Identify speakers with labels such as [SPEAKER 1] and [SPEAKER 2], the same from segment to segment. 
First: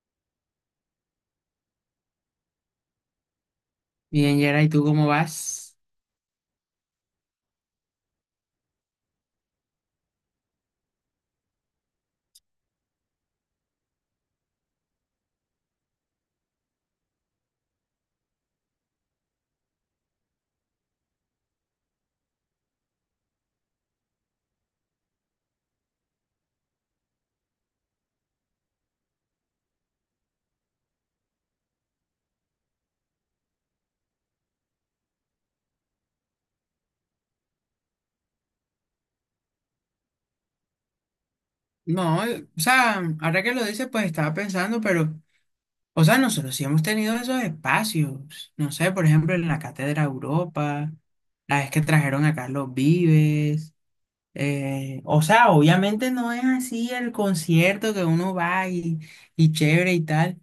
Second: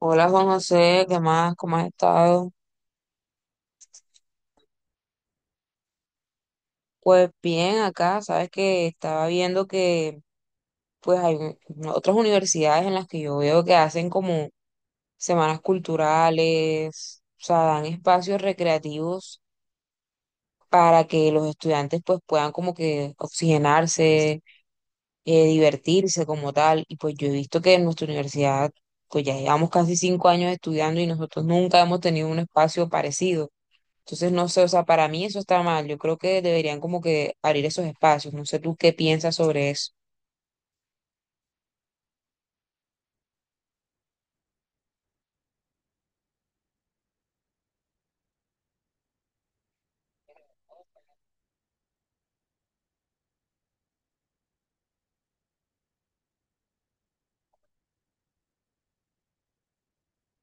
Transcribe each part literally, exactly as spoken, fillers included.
[SPEAKER 1] Hola Juan José, ¿qué más? ¿Cómo has estado?
[SPEAKER 2] Bien, Yera, ¿y tú cómo vas?
[SPEAKER 1] Pues bien, acá, sabes que estaba viendo que pues hay un- otras universidades en las que yo veo que hacen como semanas culturales, o sea, dan espacios recreativos para que los estudiantes pues puedan como que oxigenarse, eh, divertirse como tal. Y pues yo he visto que en nuestra universidad pues ya llevamos casi cinco años estudiando y nosotros nunca hemos tenido un espacio parecido. Entonces, no sé, o sea, para mí eso está mal. Yo creo que deberían como que abrir esos espacios. No sé tú qué piensas sobre eso.
[SPEAKER 2] No, eh, o sea, ahora que lo dices, pues estaba pensando, pero, o sea, nosotros sí hemos tenido esos espacios. No sé, por ejemplo, en la Cátedra Europa, la vez que trajeron a Carlos Vives. Eh, o sea, obviamente no es así el concierto que uno va y, y chévere y tal,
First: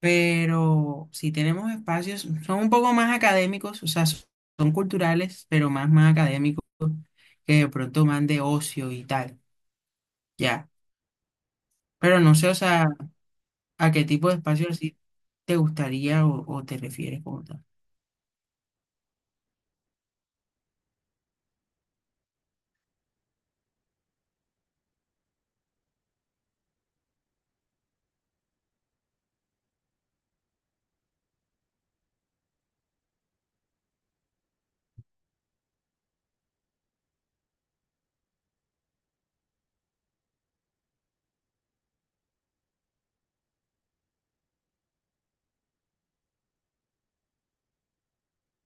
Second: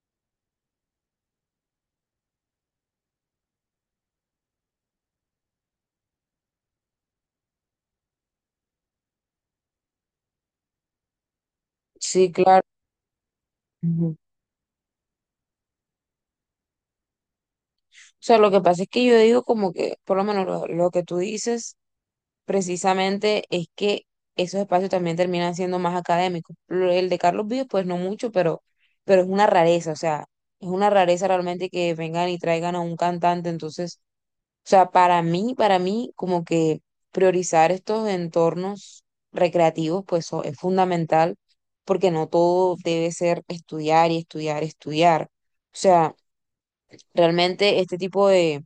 [SPEAKER 2] pero sí tenemos espacios, son un poco más académicos, o sea, son son culturales, pero más, más académicos, que de pronto más de ocio y tal. Ya. Pero
[SPEAKER 1] Sí,
[SPEAKER 2] no sé, o
[SPEAKER 1] claro.
[SPEAKER 2] sea, a qué
[SPEAKER 1] Ujú. O
[SPEAKER 2] tipo de espacio así te gustaría o, o te refieres como tal.
[SPEAKER 1] sea, lo que pasa es que yo digo como que, por lo menos lo, lo que tú dices precisamente es que esos espacios también terminan siendo más académicos. Lo- El de Carlos Vives, pues no mucho, pero, pero es una rareza, o sea, es una rareza realmente que vengan y traigan a un cantante. Entonces, o sea, para mí, para mí, como que priorizar estos entornos recreativos, pues so- es fundamental, porque no todo debe ser estudiar y estudiar, estudiar. O sea, realmente este tipo de,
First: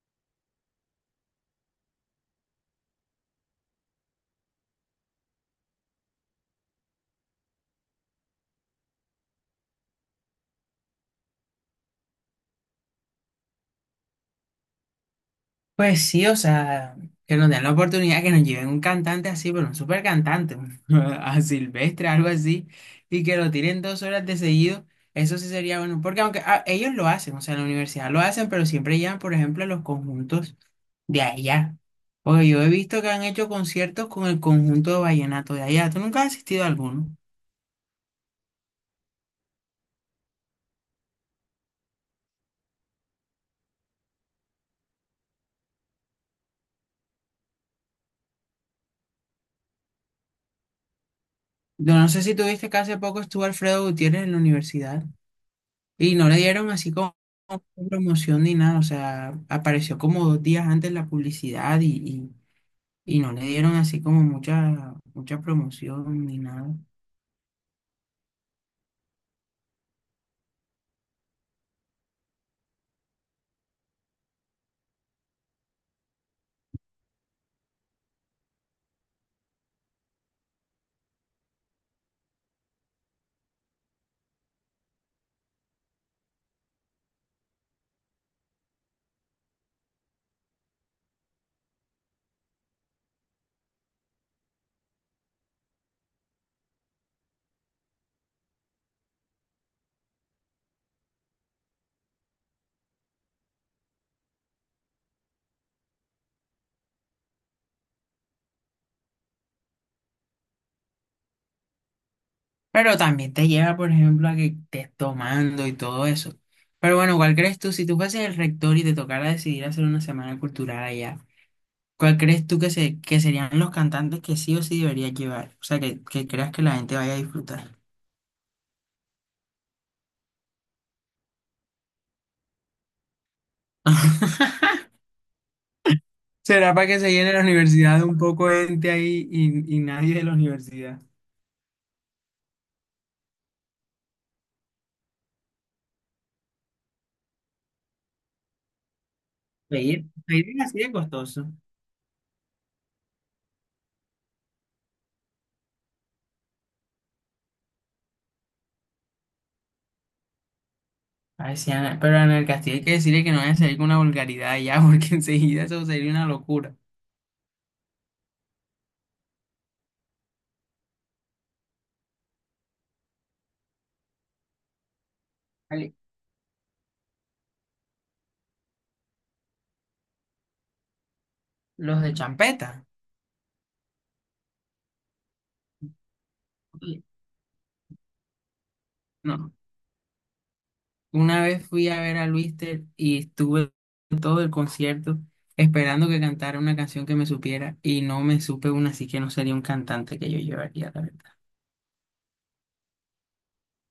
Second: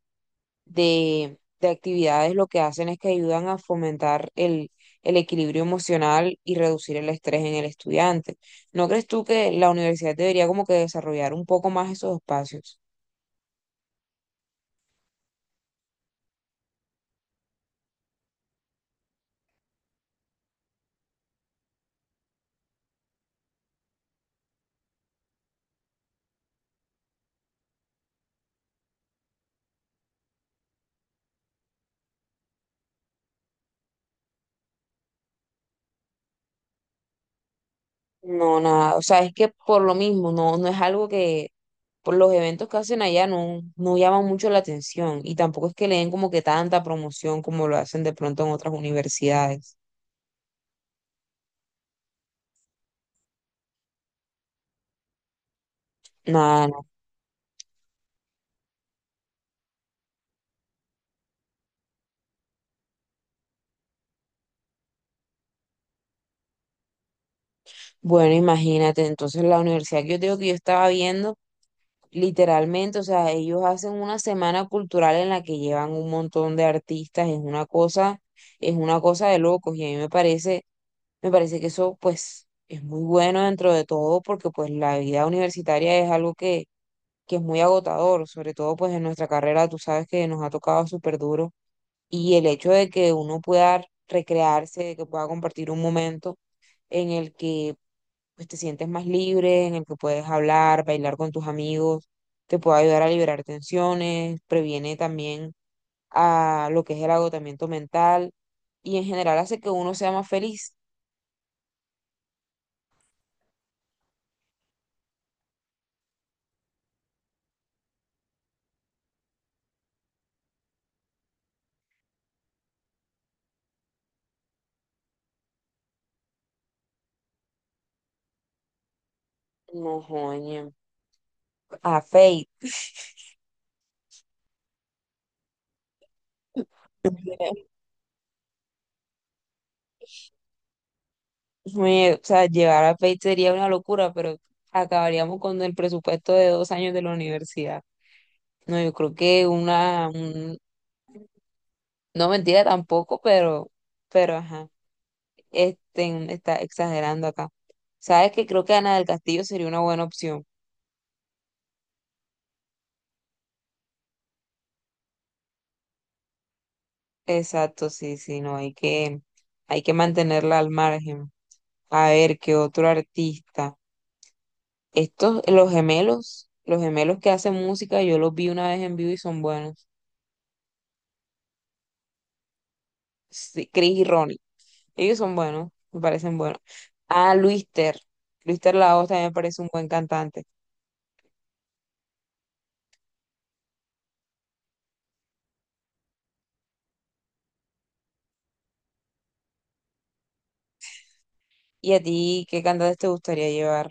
[SPEAKER 1] de, de actividades lo que hacen es que ayudan a fomentar el, el equilibrio emocional y reducir el estrés en el estudiante. ¿No crees tú que la universidad debería como que desarrollar un poco más esos espacios?
[SPEAKER 2] Pues sí, o sea, que nos den la oportunidad, que nos lleven un cantante así, pero un super cantante, a Silvestre, algo así, y que lo tiren dos horas de seguido, eso sí sería bueno, porque aunque ah, ellos lo hacen, o sea, en la universidad lo hacen, pero siempre llevan, por ejemplo, los conjuntos de allá. Porque yo he visto que han hecho conciertos con el conjunto de vallenato de allá. ¿Tú nunca has asistido a alguno?
[SPEAKER 1] No, nada, o sea, es que por lo mismo, no, no es algo que por los eventos que hacen allá no, no llaman mucho la atención y tampoco es que le den como que tanta promoción como lo hacen de pronto en otras universidades.
[SPEAKER 2] Yo no sé si tuviste que hace poco estuvo Alfredo Gutiérrez en la universidad y no le
[SPEAKER 1] Nada,
[SPEAKER 2] dieron
[SPEAKER 1] no.
[SPEAKER 2] así como promoción ni nada, o sea, apareció como dos días antes la publicidad y, y, y no le dieron así como mucha, mucha promoción ni nada.
[SPEAKER 1] Bueno, imagínate, entonces la universidad que yo te digo que yo estaba viendo, literalmente, o sea, ellos hacen una semana cultural en la que llevan un montón de artistas, es una cosa, es una cosa de locos y a mí me parece Me parece que eso pues es muy bueno dentro de todo porque pues la vida universitaria es algo que, que es muy agotador, sobre todo pues en nuestra carrera tú sabes que nos ha tocado súper duro y el hecho de que uno pueda recrearse, de que pueda compartir un momento en el que pues te sientes más libre, en el que puedes hablar, bailar con tus amigos, te puede ayudar a liberar tensiones, previene también a lo que es el agotamiento mental y en general hace que uno sea más feliz.
[SPEAKER 2] Pero también te lleva, por ejemplo, a que estés tomando y todo eso. Pero bueno, ¿cuál crees tú? Si tú fueses el rector y te tocara decidir hacer una semana cultural allá, ¿cuál crees tú que, se, que serían los cantantes que sí o sí deberías llevar? O sea, que, que creas que la gente vaya a disfrutar.
[SPEAKER 1] No, joña, a Fate.
[SPEAKER 2] ¿Será para que se llene la universidad un poco de gente ahí y, y nadie de la universidad?
[SPEAKER 1] Me- o sea, llevar a Fate sería una locura, pero acabaríamos con el presupuesto de dos años de la universidad. No, yo creo que
[SPEAKER 2] Pedir,
[SPEAKER 1] una,
[SPEAKER 2] pedir
[SPEAKER 1] un-
[SPEAKER 2] es así de costoso.
[SPEAKER 1] no, mentira tampoco, pero, pero ajá, este, está exagerando acá. Sabes que creo que Ana del Castillo sería una buena opción.
[SPEAKER 2] Ay, sí, Ana, pero en el Castillo hay que decirle que no vaya a salir con una vulgaridad ya, porque enseguida eso sería una locura.
[SPEAKER 1] Exacto, sí, sí, no, hay que, hay que mantenerla al margen. A ver, qué otro artista. Estos, los
[SPEAKER 2] Vale.
[SPEAKER 1] gemelos, los gemelos que hacen música, yo los vi una vez en vivo y son buenos.
[SPEAKER 2] Los de champeta.
[SPEAKER 1] Sí, Chris y Ronnie. Ellos son buenos, me parecen buenos.
[SPEAKER 2] Oye.
[SPEAKER 1] Ah, Luis Ter. Luis Ter Laos también me
[SPEAKER 2] No,
[SPEAKER 1] parece un buen cantante.
[SPEAKER 2] una vez fui a ver a Luister y estuve todo el concierto esperando que cantara una canción que me supiera y no me supe una, así que no sería un cantante que yo llevaría, la verdad.
[SPEAKER 1] ¿Y a ti qué cantantes te gustaría llevar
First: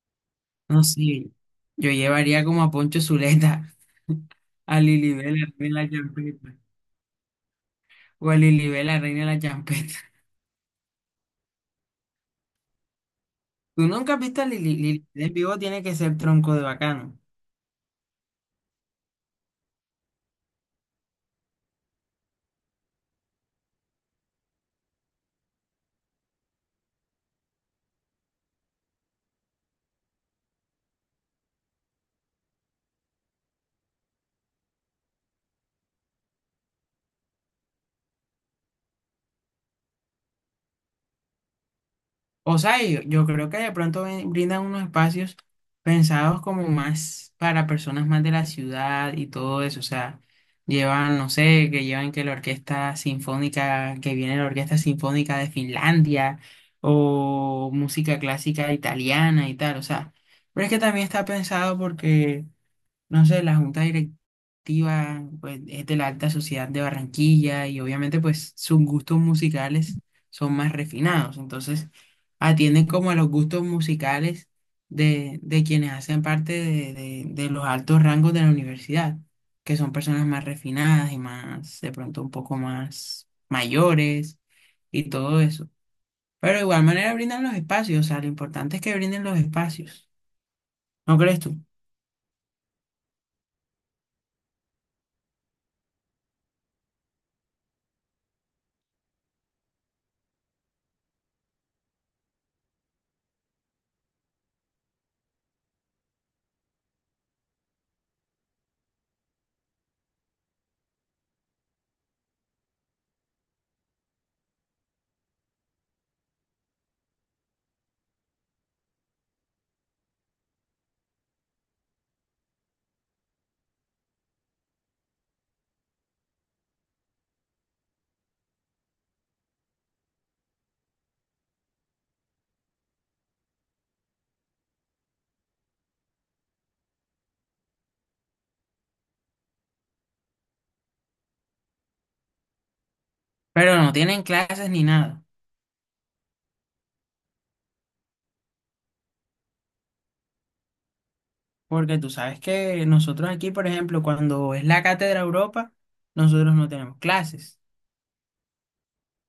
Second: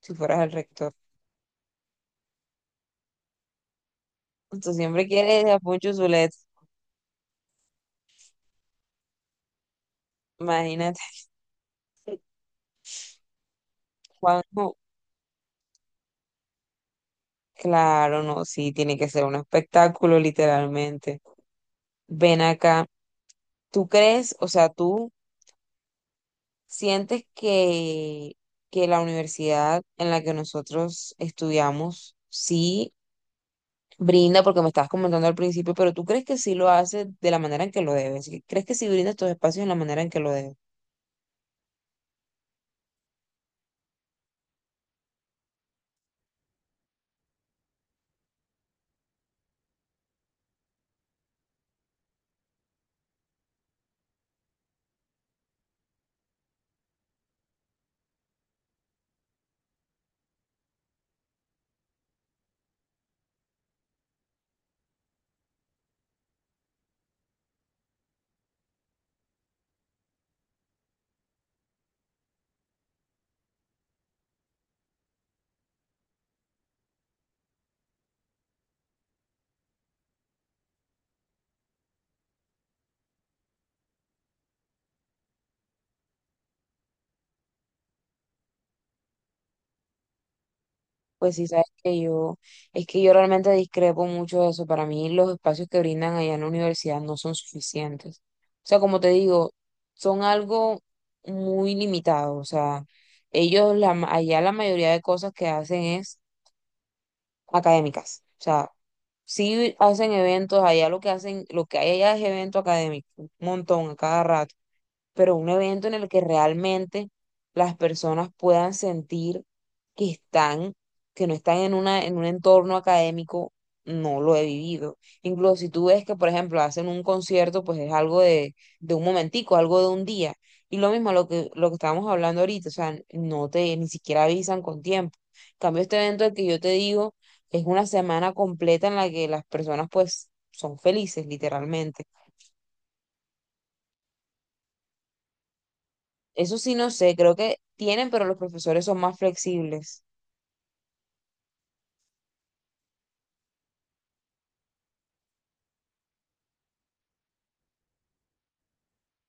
[SPEAKER 1] si fueras el
[SPEAKER 2] No
[SPEAKER 1] rector?
[SPEAKER 2] sé, yo llevaría como a Poncho Zuleta,
[SPEAKER 1] Tú
[SPEAKER 2] a
[SPEAKER 1] siempre
[SPEAKER 2] Lilibet,
[SPEAKER 1] quieres
[SPEAKER 2] la
[SPEAKER 1] a
[SPEAKER 2] reina de la
[SPEAKER 1] Poncho Zulet.
[SPEAKER 2] champeta, o a Lilibet, la reina de la champeta.
[SPEAKER 1] Imagínate,
[SPEAKER 2] ¿Tú nunca has visto a Lili?
[SPEAKER 1] Juanjo.
[SPEAKER 2] Lilibet en vivo? Tiene que ser tronco de bacano.
[SPEAKER 1] Claro, no, sí, tiene que ser un espectáculo, literalmente. Ven acá. ¿Tú crees, o sea, tú sientes que, que la universidad en la que nosotros estudiamos sí brinda, porque me estabas comentando al principio, pero tú crees que sí lo hace de la manera en que lo debe? ¿Sí? ¿Crees que sí brinda estos espacios en la manera en que lo debe?
[SPEAKER 2] O sea, yo, yo creo que de pronto ven- brindan unos espacios pensados como más para personas más de la ciudad y todo eso. O sea, llevan, no sé, que llevan que la orquesta sinfónica, que viene la orquesta sinfónica de Finlandia o música clásica italiana y tal. O sea, pero es que también está pensado porque no sé, la junta directiva pues, es de la alta sociedad de Barranquilla y obviamente pues sus gustos musicales son más refinados, entonces atienden como a los gustos musicales de, de quienes hacen parte de, de- de los altos rangos de la universidad, que son personas más refinadas y más, de pronto un poco más mayores y todo eso. Pero de igual manera brindan los espacios, o sea, lo importante es que brinden los espacios, ¿no
[SPEAKER 1] Pues
[SPEAKER 2] crees
[SPEAKER 1] sí,
[SPEAKER 2] tú?
[SPEAKER 1] sabes que yo, es que yo realmente discrepo mucho de eso. Para mí los espacios que brindan allá en la universidad no son suficientes. O sea, como te digo, son algo muy limitado. O sea, ellos la, ma- allá la mayoría de cosas que hacen es académicas. O sea, sí hacen eventos, allá lo que hacen, lo que hay allá es evento académico, un montón a cada rato, pero un evento en el que realmente las personas puedan sentir que están, que no están en una, en un entorno académico, no lo he vivido. Incluso si tú ves que, por ejemplo, hacen un concierto, pues es algo de, de un momentico, algo de un día. Y lo mismo lo que, lo que estábamos hablando ahorita, o sea, no te, ni siquiera avisan con tiempo. En cambio, este evento del que yo te digo es una semana completa en la que las personas, pues, son felices, literalmente.
[SPEAKER 2] Pero no tienen clases ni nada.
[SPEAKER 1] Eso sí no sé, creo que tienen, pero los profesores son más flexibles.
[SPEAKER 2] Porque tú sabes que nosotros aquí, por ejemplo, cuando es la Cátedra Europa, nosotros no tenemos clases.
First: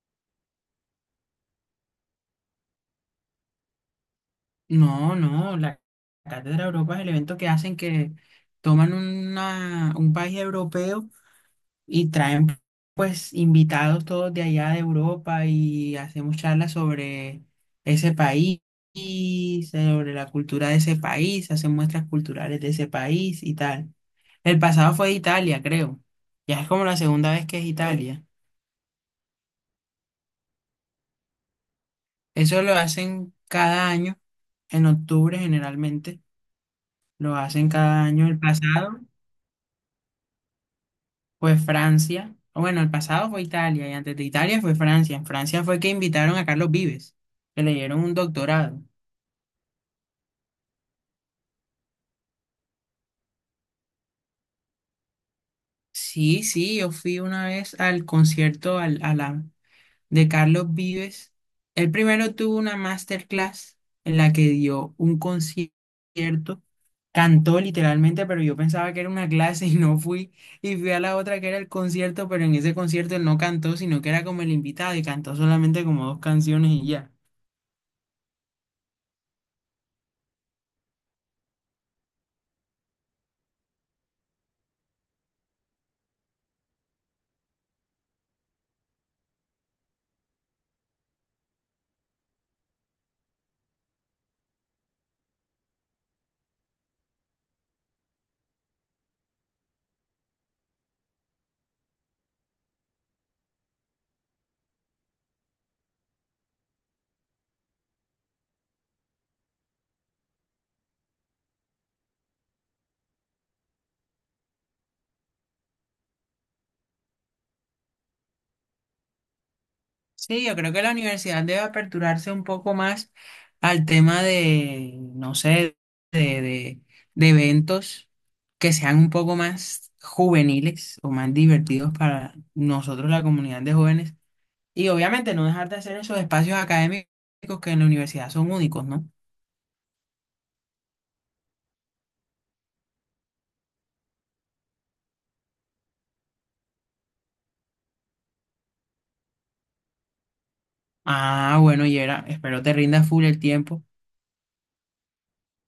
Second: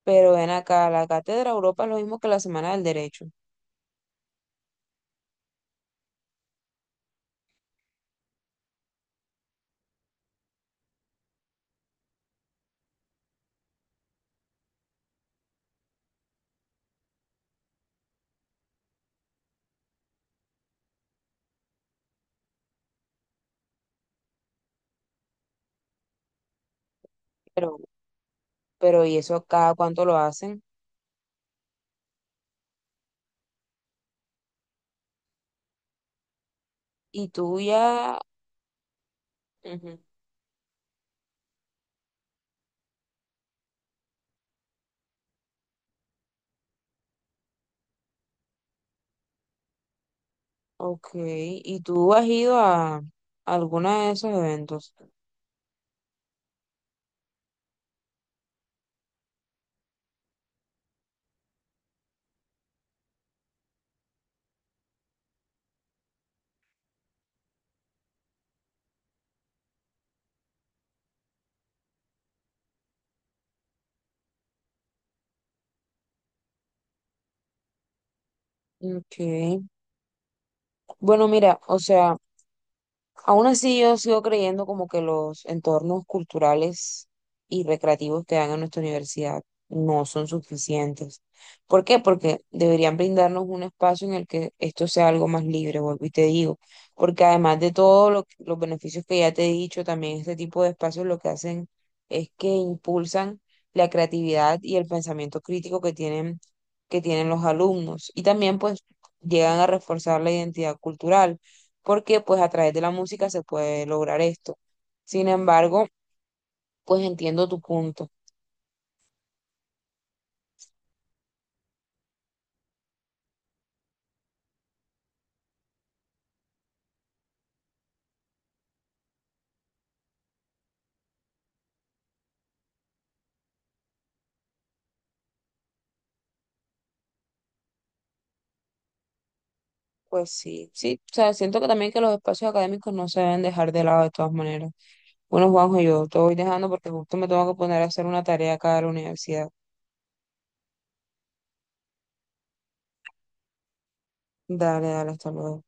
[SPEAKER 1] Pero ven acá, la Cátedra Europa es lo mismo que la Semana del Derecho.
[SPEAKER 2] No, no, la Cátedra Europa es el evento que hacen que toman una, un país europeo y traen pues invitados todos de allá de Europa y hacemos charlas sobre ese país y sobre la cultura de ese país, hacen muestras culturales de ese país y tal. El pasado fue Italia, creo. Ya es como la segunda vez que es
[SPEAKER 1] Pero,
[SPEAKER 2] Italia.
[SPEAKER 1] pero ¿y eso cada cuánto lo hacen?
[SPEAKER 2] Eso lo hacen cada año, en octubre generalmente,
[SPEAKER 1] Y
[SPEAKER 2] lo
[SPEAKER 1] tú
[SPEAKER 2] hacen cada
[SPEAKER 1] ya...
[SPEAKER 2] año. El pasado
[SPEAKER 1] Ujú.
[SPEAKER 2] fue Francia, o bueno, el pasado fue Italia y antes de Italia fue Francia. En Francia fue que invitaron a Carlos Vives, que le dieron un doctorado.
[SPEAKER 1] Ok, ¿y tú has ido a alguno de esos eventos?
[SPEAKER 2] Sí, sí, yo fui una vez al concierto, al, a la, de Carlos Vives. Él primero tuvo una masterclass en la que dio un concierto, cantó literalmente, pero yo pensaba que era una clase y no fui. Y fui a la otra que era el concierto, pero en ese concierto él no cantó, sino que era como el invitado y cantó solamente como dos canciones y ya.
[SPEAKER 1] Ok. Bueno, mira, o sea... Aún así, yo sigo creyendo como que los entornos culturales y recreativos que dan a nuestra universidad no son suficientes. ¿Por qué? Porque deberían brindarnos un espacio en el que esto sea algo más libre, vuelvo y te digo, porque además de todos lo- los beneficios que ya te he dicho, también este tipo de espacios lo que hacen es que impulsan la creatividad y el pensamiento crítico que tienen, que tienen los alumnos y también pues llegan a reforzar la identidad cultural porque pues a través de la música se puede lograr esto. Sin embargo, pues entiendo tu punto.
[SPEAKER 2] Sí, yo creo que la universidad debe aperturarse un poco más al tema de, no sé, de, de, de eventos que sean un poco más juveniles o más divertidos para nosotros, la comunidad de jóvenes. Y obviamente no dejar de hacer esos espacios académicos que en la universidad son únicos, ¿no?
[SPEAKER 1] Pues sí, sí, o sea, siento que también que los espacios académicos no se deben dejar de lado de todas maneras. Bueno, Juanjo, yo te voy dejando porque justo me tengo que poner a hacer una tarea acá de la universidad.
[SPEAKER 2] Ah, bueno, Yera, espero te rinda full el tiempo.
[SPEAKER 1] Dale, dale, hasta luego.